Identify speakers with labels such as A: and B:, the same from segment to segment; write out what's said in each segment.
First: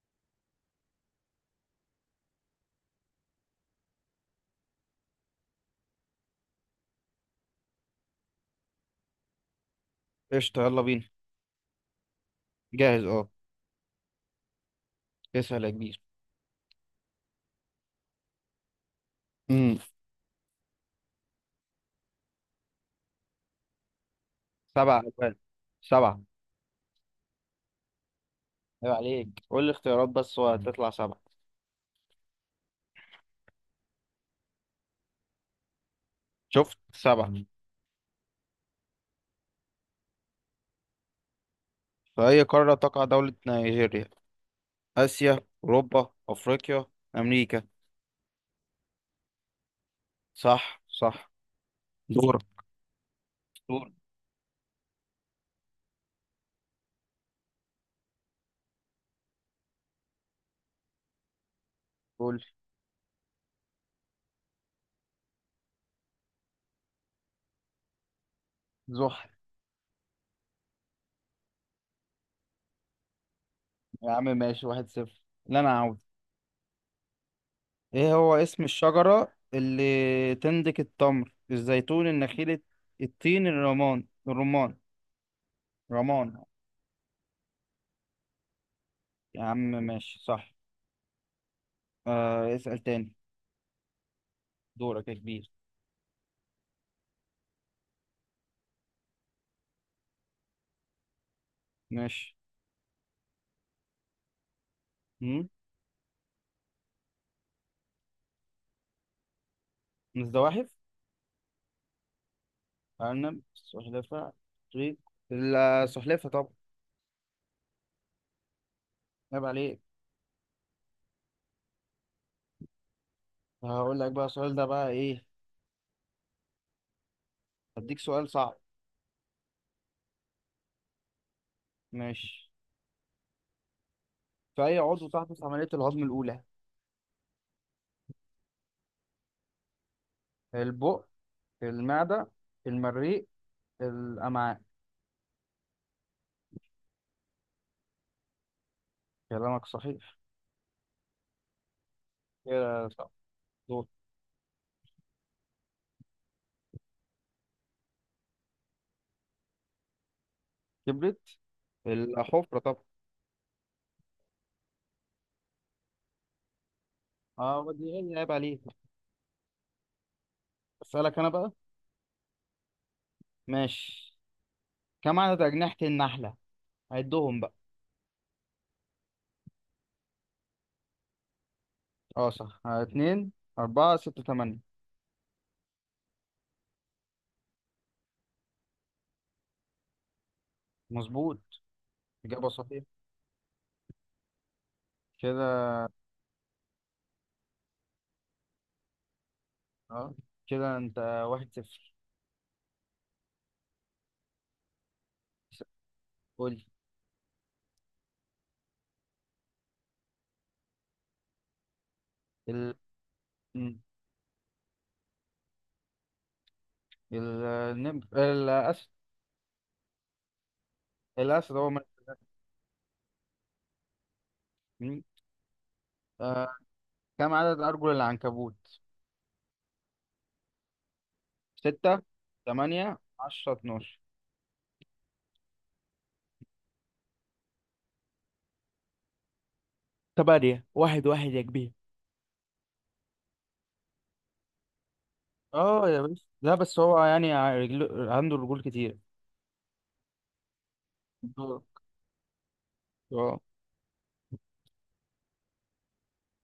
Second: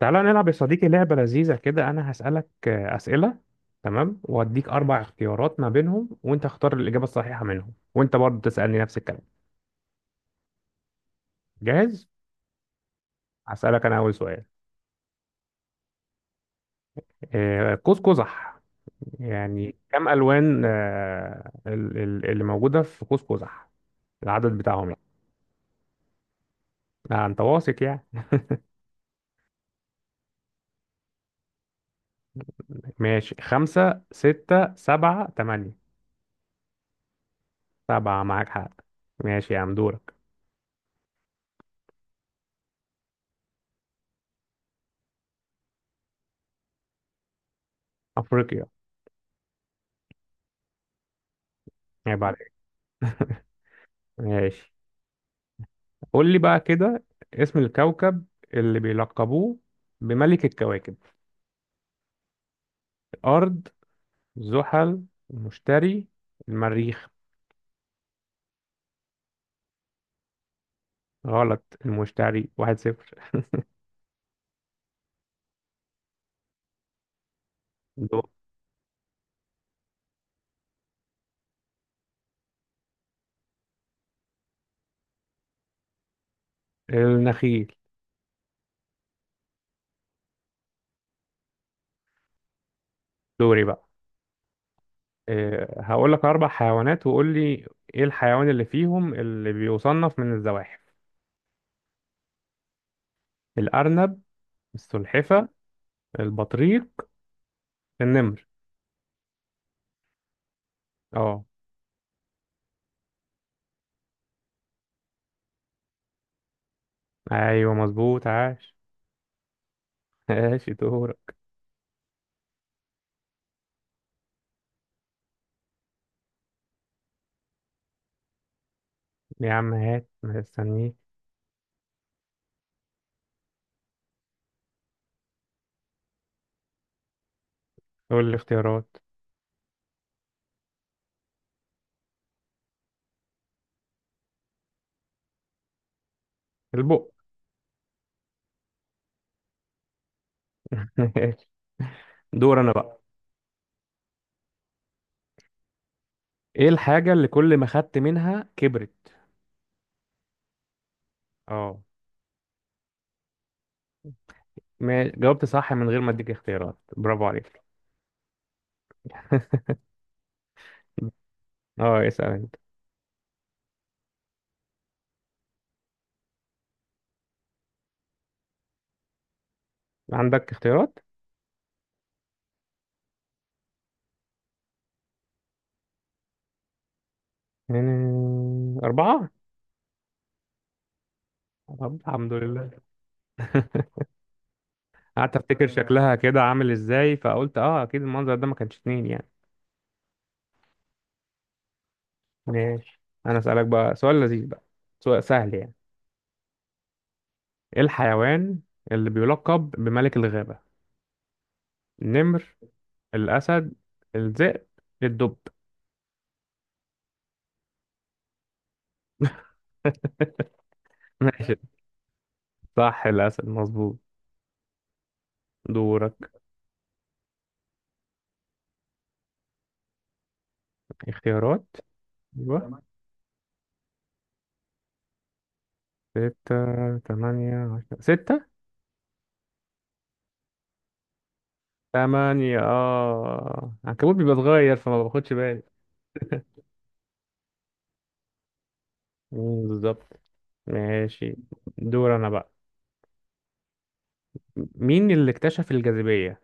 A: تعالى نلعب يا صديقي لعبة لذيذة كده. أنا هسألك أسئلة. تمام، وأديك أربع اختيارات ما بينهم وأنت اختار الإجابة الصحيحة منهم، وأنت برضه تسألني نفس الكلام.
B: قشطة، يلا بينا.
A: جاهز؟
B: جاهز، اه.
A: هسألك أنا أول سؤال.
B: اسأل يا كبير.
A: قوس قزح يعني
B: امم
A: كم ألوان اللي موجودة في قوس قزح، العدد بتاعهم
B: سبع
A: يعني.
B: أجوال سبعة.
A: أنت واثق يعني؟
B: عيب عليك، قول لي اختيارات بس وهتطلع سبعة.
A: ماشي، خمسة ستة سبعة تمانية.
B: شفت؟ سبعة.
A: سبعة، معاك حق. ماشي يا عم، دورك.
B: في أي قارة تقع دولة نيجيريا؟ آسيا، أوروبا، أفريقيا، أمريكا.
A: أفريقيا.
B: صح، صح.
A: عيب
B: دور.
A: عليك.
B: دور.
A: ماشي. قول لي بقى كده، اسم الكوكب اللي بيلقبوه بملك الكواكب.
B: قول.
A: الأرض، زحل، المشتري، المريخ.
B: زحل.
A: غلط، المشتري. واحد صفر.
B: يا عم ماشي، 1-0. لا أنا عاوز. إيه
A: دو-
B: هو اسم الشجرة اللي تنتج التمر، الزيتون، النخيل، التين، الرمان. رمان.
A: النخيل.
B: يا عم ماشي، صح. اسأل تاني.
A: دوري بقى.
B: دورك يا كبير.
A: أه، هقول لك أربع حيوانات وقول لي إيه الحيوان اللي فيهم اللي بيصنف من الزواحف.
B: ماشي.
A: الأرنب، السلحفة،
B: مم.
A: البطريق، النمر.
B: الزواحف؟
A: اه،
B: أرنب، سلحفاة، طريق. السلحفاة طبعا.
A: أيوه مظبوط، عاش.
B: عيب عليك.
A: ماشي، دور.
B: هقول لك بقى السؤال ده بقى إيه. هديك سؤال صعب.
A: يا عم هات، مستنيك.
B: ماشي. في أي عضو تحدث عملية الهضم الأولى؟
A: قول لي اختيارات.
B: البق، المعدة، المريء، الأمعاء.
A: البق.
B: كلامك صحيح.
A: دور انا
B: كده
A: بقى.
B: صح. دور.
A: ايه الحاجة اللي كل ما خدت منها كبرت؟
B: كبرت؟
A: اه.
B: الحفرة طبعا.
A: ما جاوبت صح من غير ما اديك اختيارات، برافو عليك.
B: اه دي عيب عليك. أسألك أنا بقى.
A: اه، اسأل انت.
B: ماشي. كم عدد أجنحة النحلة؟ عدهم بقى.
A: عندك اختيارات؟
B: اه صح. اتنين، أربعة، ستة، تمانية.
A: يعني أربعة.
B: مظبوط.
A: طب الحمد
B: إجابة
A: لله.
B: صحيحة.
A: قعدت
B: كده.
A: افتكر شكلها كده عامل ازاي، فقلت اه اكيد المنظر ده ما كانش اتنين يعني.
B: اه، كده أنت 1-0.
A: ماشي، انا اسألك بقى سؤال لذيذ بقى، سؤال سهل يعني.
B: قول.
A: ايه الحيوان اللي بيلقب بملك الغابة؟ النمر،
B: ال
A: الأسد،
B: مم.
A: الذئب، الدب.
B: ال- النمر، الأسد.
A: ماشي،
B: الأسد هو ملك.
A: صح الأسد، مظبوط.
B: مين؟
A: دورك.
B: آه. كم عدد أرجل العنكبوت؟
A: اختيارات.
B: ستة،
A: أيوه تمام.
B: تمانية، 10، 12.
A: ستة تمانية عشرة ستة
B: تمانية. 1-1 يا كبير.
A: تمانية. اه العنكبوت بيبقى صغير فما باخدش بالي.
B: اه يا باشا، لا بس هو يعني رجله، عنده رجول كتير.
A: مم، بالظبط. ماشي،
B: دورك.
A: دور أنا بقى.
B: اه.
A: مين اللي اكتشف الجاذبية؟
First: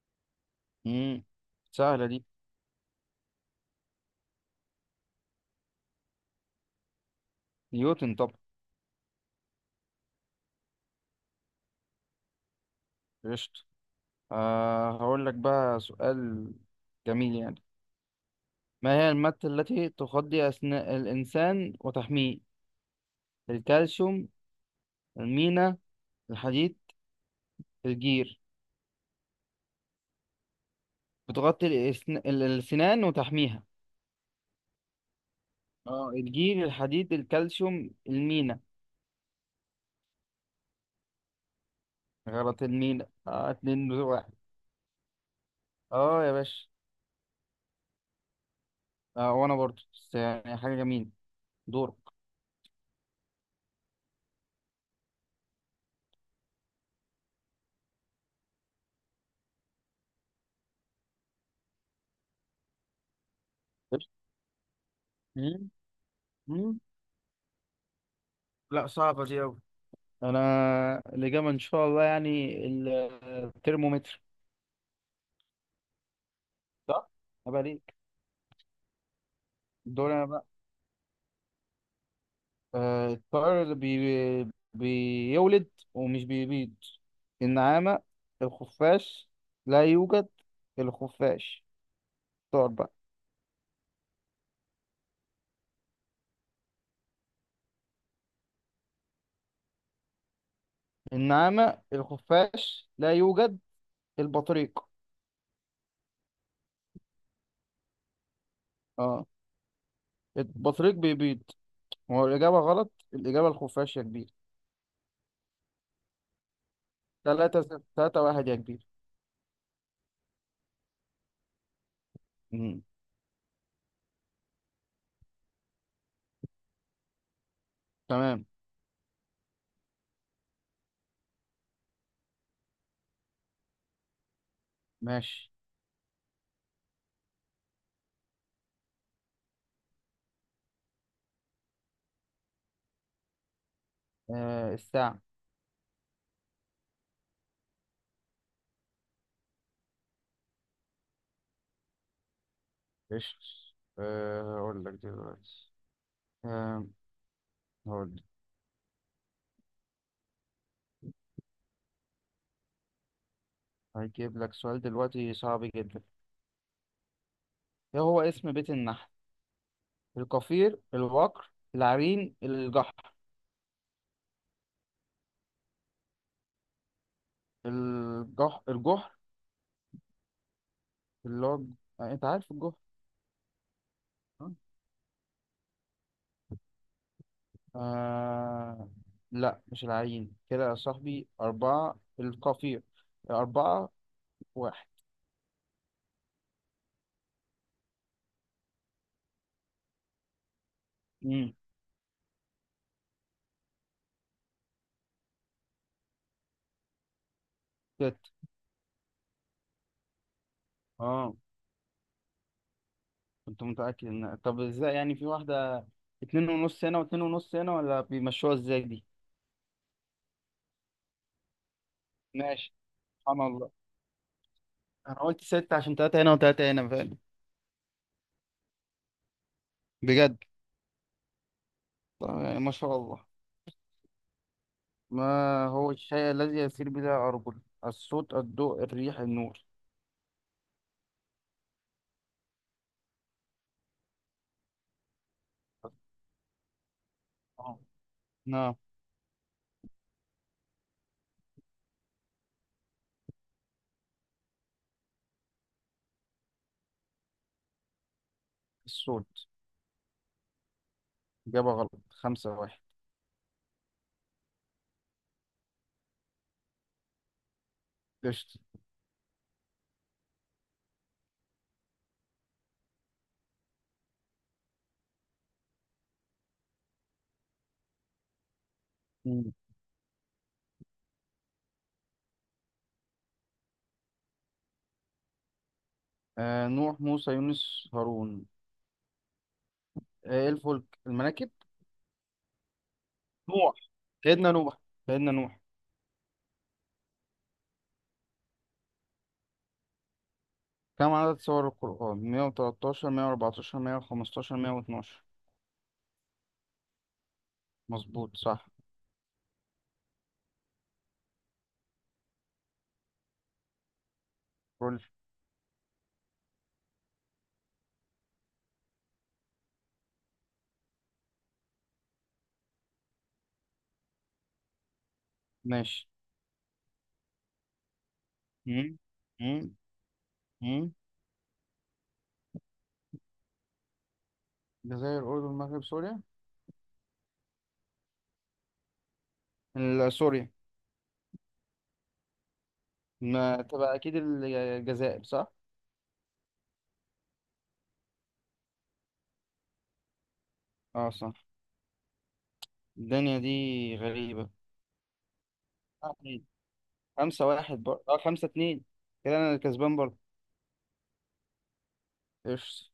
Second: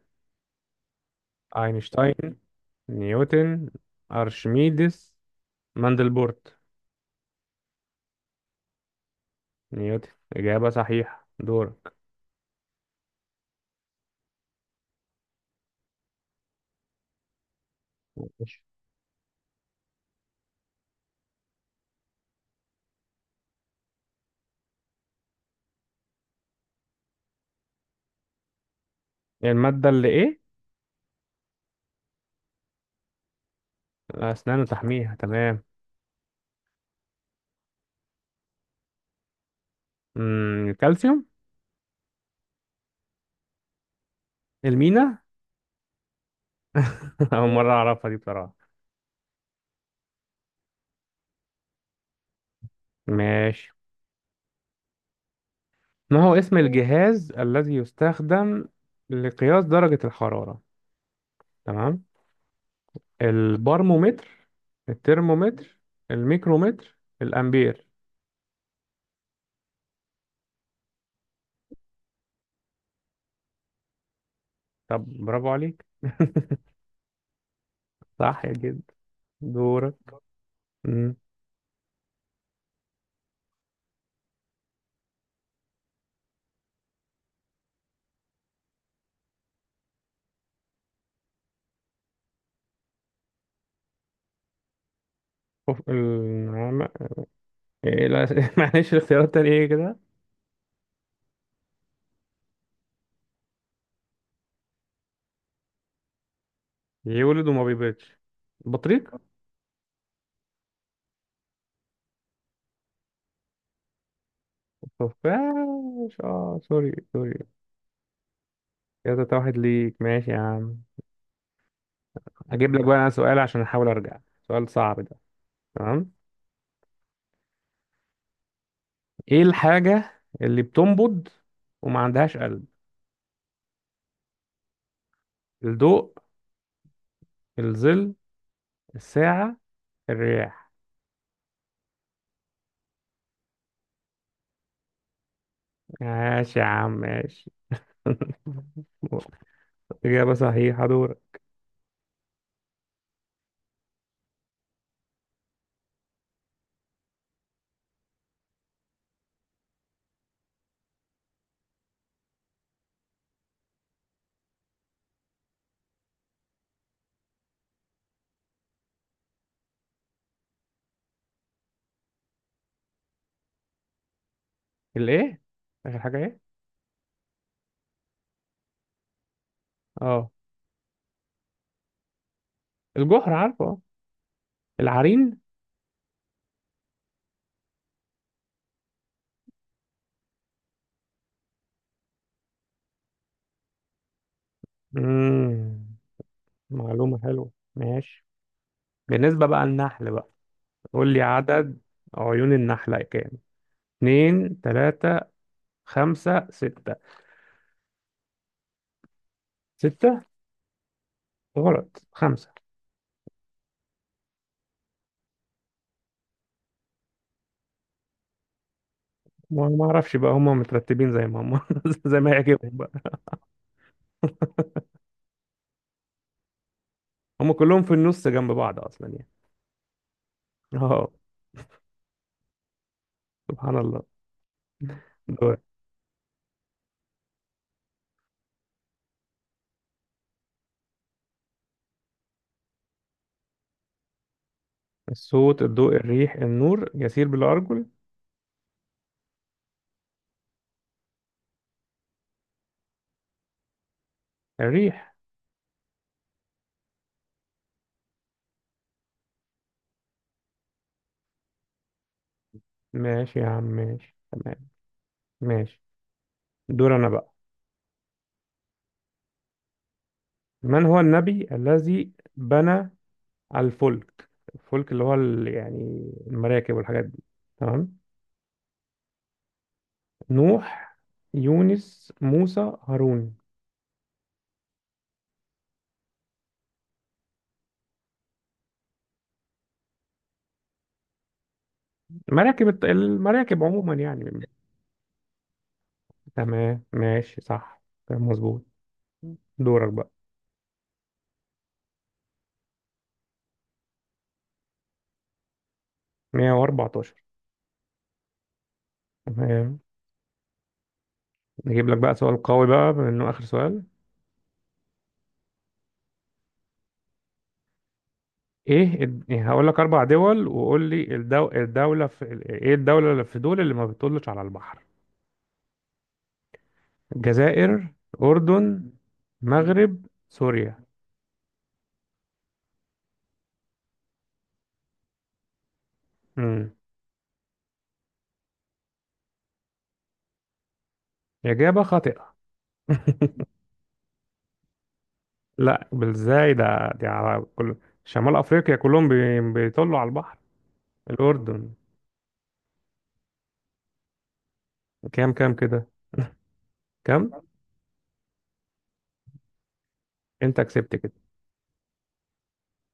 B: مم. سهلة
A: أينشتاين،
B: دي.
A: نيوتن، أرشميدس، ماندلبورت.
B: نيوتن طبعا.
A: نيوتن. إجابة صحيحة، دورك.
B: قشطة. هقول لك بقى سؤال جميل يعني.
A: ماشي.
B: ما هي المادة التي تغذي أثناء الإنسان وتحميه؟ الكالسيوم، المينا، الحديد، الجير.
A: المادة اللي إيه؟
B: بتغطي الأسنان وتحميها.
A: أسنان وتحميها، تمام.
B: اه، الجير، الحديد، الكالسيوم، المينا.
A: مم، الكالسيوم.
B: غلط، المينا. اه، اتنين بتوع واحد.
A: المينا.
B: اه يا باشا.
A: أول مرة أعرفها دي بصراحة.
B: اه وأنا برضه، بس يعني حاجة جميلة. دورك.
A: ماشي. ما هو اسم الجهاز الذي يستخدم لقياس درجة الحرارة؟ تمام. البارمومتر،
B: مم.
A: الترمومتر،
B: مم.
A: الميكرومتر، الأمبير.
B: لا صعبة دي أوي. أنا الإجابة إن شاء الله يعني الترمومتر.
A: طب برافو عليك.
B: صح؟ أبقى ليك.
A: صح جدا. دورك.
B: الدور أنا بقى.
A: مم.
B: الطائر اللي بيولد ومش بيبيض. النعامة، الخفاش، لا يوجد، الخفاش. طائر بقى.
A: أوف، النعامة. إيه لا. معلش الاختيارات التانية ايه كده؟
B: النعامة، الخفاش، لا يوجد، البطريق.
A: يولد وما بيبيضش. بطريق.
B: اه. البطريق بيبيض. هو الإجابة غلط. الإجابة الخفاش يا كبير.
A: خفاش، اه سوري سوري.
B: 3-0، 3-1 يا كبير.
A: كده تلاتة واحد ليك، ماشي يا عم. اجيب
B: مم.
A: لك بقى انا سؤال عشان احاول ارجع، سؤال صعب ده. تمام.
B: تمام،
A: ايه الحاجة اللي بتنبض وما عندهاش قلب؟
B: ماشي.
A: الضوء، الظل، الساعة، الرياح.
B: الساعة.
A: ماشي يا عم، ماشي. إجابة صحيحة، دور.
B: قشطة. أقول لك دلوقتي. آه، هقول هجيب لك سؤال دلوقتي صعب جدا. ايه هو اسم بيت النحل؟ القفير، الوقر، العرين، الجحر.
A: الإيه؟ آخر حاجة إيه؟
B: الجحر
A: اه
B: اللي هو. انت عارف الجحر.
A: الجحر عارفه، اه.
B: آه.
A: العرين.
B: آه... لا مش العرين كده يا صاحبي. أربعة، القفير. 4-1.
A: مم. معلومة حلوة، ماشي. بالنسبة بقى للنحل بقى، قول لي
B: امم
A: عدد عيون النحلة كام. اتنين تلاتة خمسة ستة.
B: ست.
A: ستة؟
B: اه،
A: غلط، خمسة.
B: كنت متأكد ان، طب ازاي يعني؟ في واحدة، اتنين ونص هنا واتنين ونص هنا، ولا بيمشوها ازاي دي؟
A: ما اعرفش بقى، هم مترتبين زي ما هم، زي ما
B: ماشي.
A: يعجبهم بقى.
B: سبحان الله. انا قلت ستة عشان تلاتة هنا وتلاتة هنا فعلا.
A: هم كلهم في النص جنب بعض اصلا يعني.
B: بجد.
A: اه.
B: طبعاً يعني ما شاء الله.
A: سبحان الله. دور.
B: ما هو الشيء الذي يسير بلا أرجل؟ الصوت، الضوء، الريح، النور.
A: الصوت الضوء الريح النور يسير بلا
B: آه.
A: ارجل.
B: نعم.
A: الريح.
B: الصوت. إجابة غلط. 5-1.
A: ماشي يا عم، ماشي تمام. ماشي، دور انا بقى.
B: قشطة.
A: من هو النبي الذي بنى الفلك؟ الفلك اللي هو يعني المراكب والحاجات دي، تمام.
B: مم.
A: نوح، يونس، موسى، هارون.
B: نوح، موسى، يونس، هارون. إيه الفلك؟ المراكب؟
A: مراكب، المراكب
B: نوح.
A: عموما يعني.
B: سيدنا نوح. سيدنا نوح.
A: تمام، ماشي صح. تمام مظبوط. دورك بقى.
B: كم عدد سور القرآن؟ 113، 114، 115، 112.
A: 114.
B: مظبوط، صح.
A: تمام، نجيب لك بقى سؤال قوي بقى بما انه اخر سؤال.
B: كل
A: إيه، هقول لك اربع دول وقول لي الدولة في، ايه الدولة اللي في دول اللي ما بتطلش على البحر.
B: ماشي.
A: الجزائر، اردن،
B: مم. مم.
A: مغرب، سوريا.
B: مم. الجزائر، الأردن، المغرب، سوريا.
A: امم.
B: سوريا.
A: اجابة خاطئة.
B: ما تبقى اكيد الجزائر. صح؟
A: لا، بالزاي ده، دي على كل. شمال افريقيا كلهم بيطلوا على البحر.
B: اه صح.
A: الاردن.
B: الدنيا دي غريبة.
A: كام كام كده؟
B: اتنين.
A: كام؟
B: خمسة واحد برضه، اه 5-2. كده انا الكسبان برضه.
A: انت كسبت كده.
B: قشطة.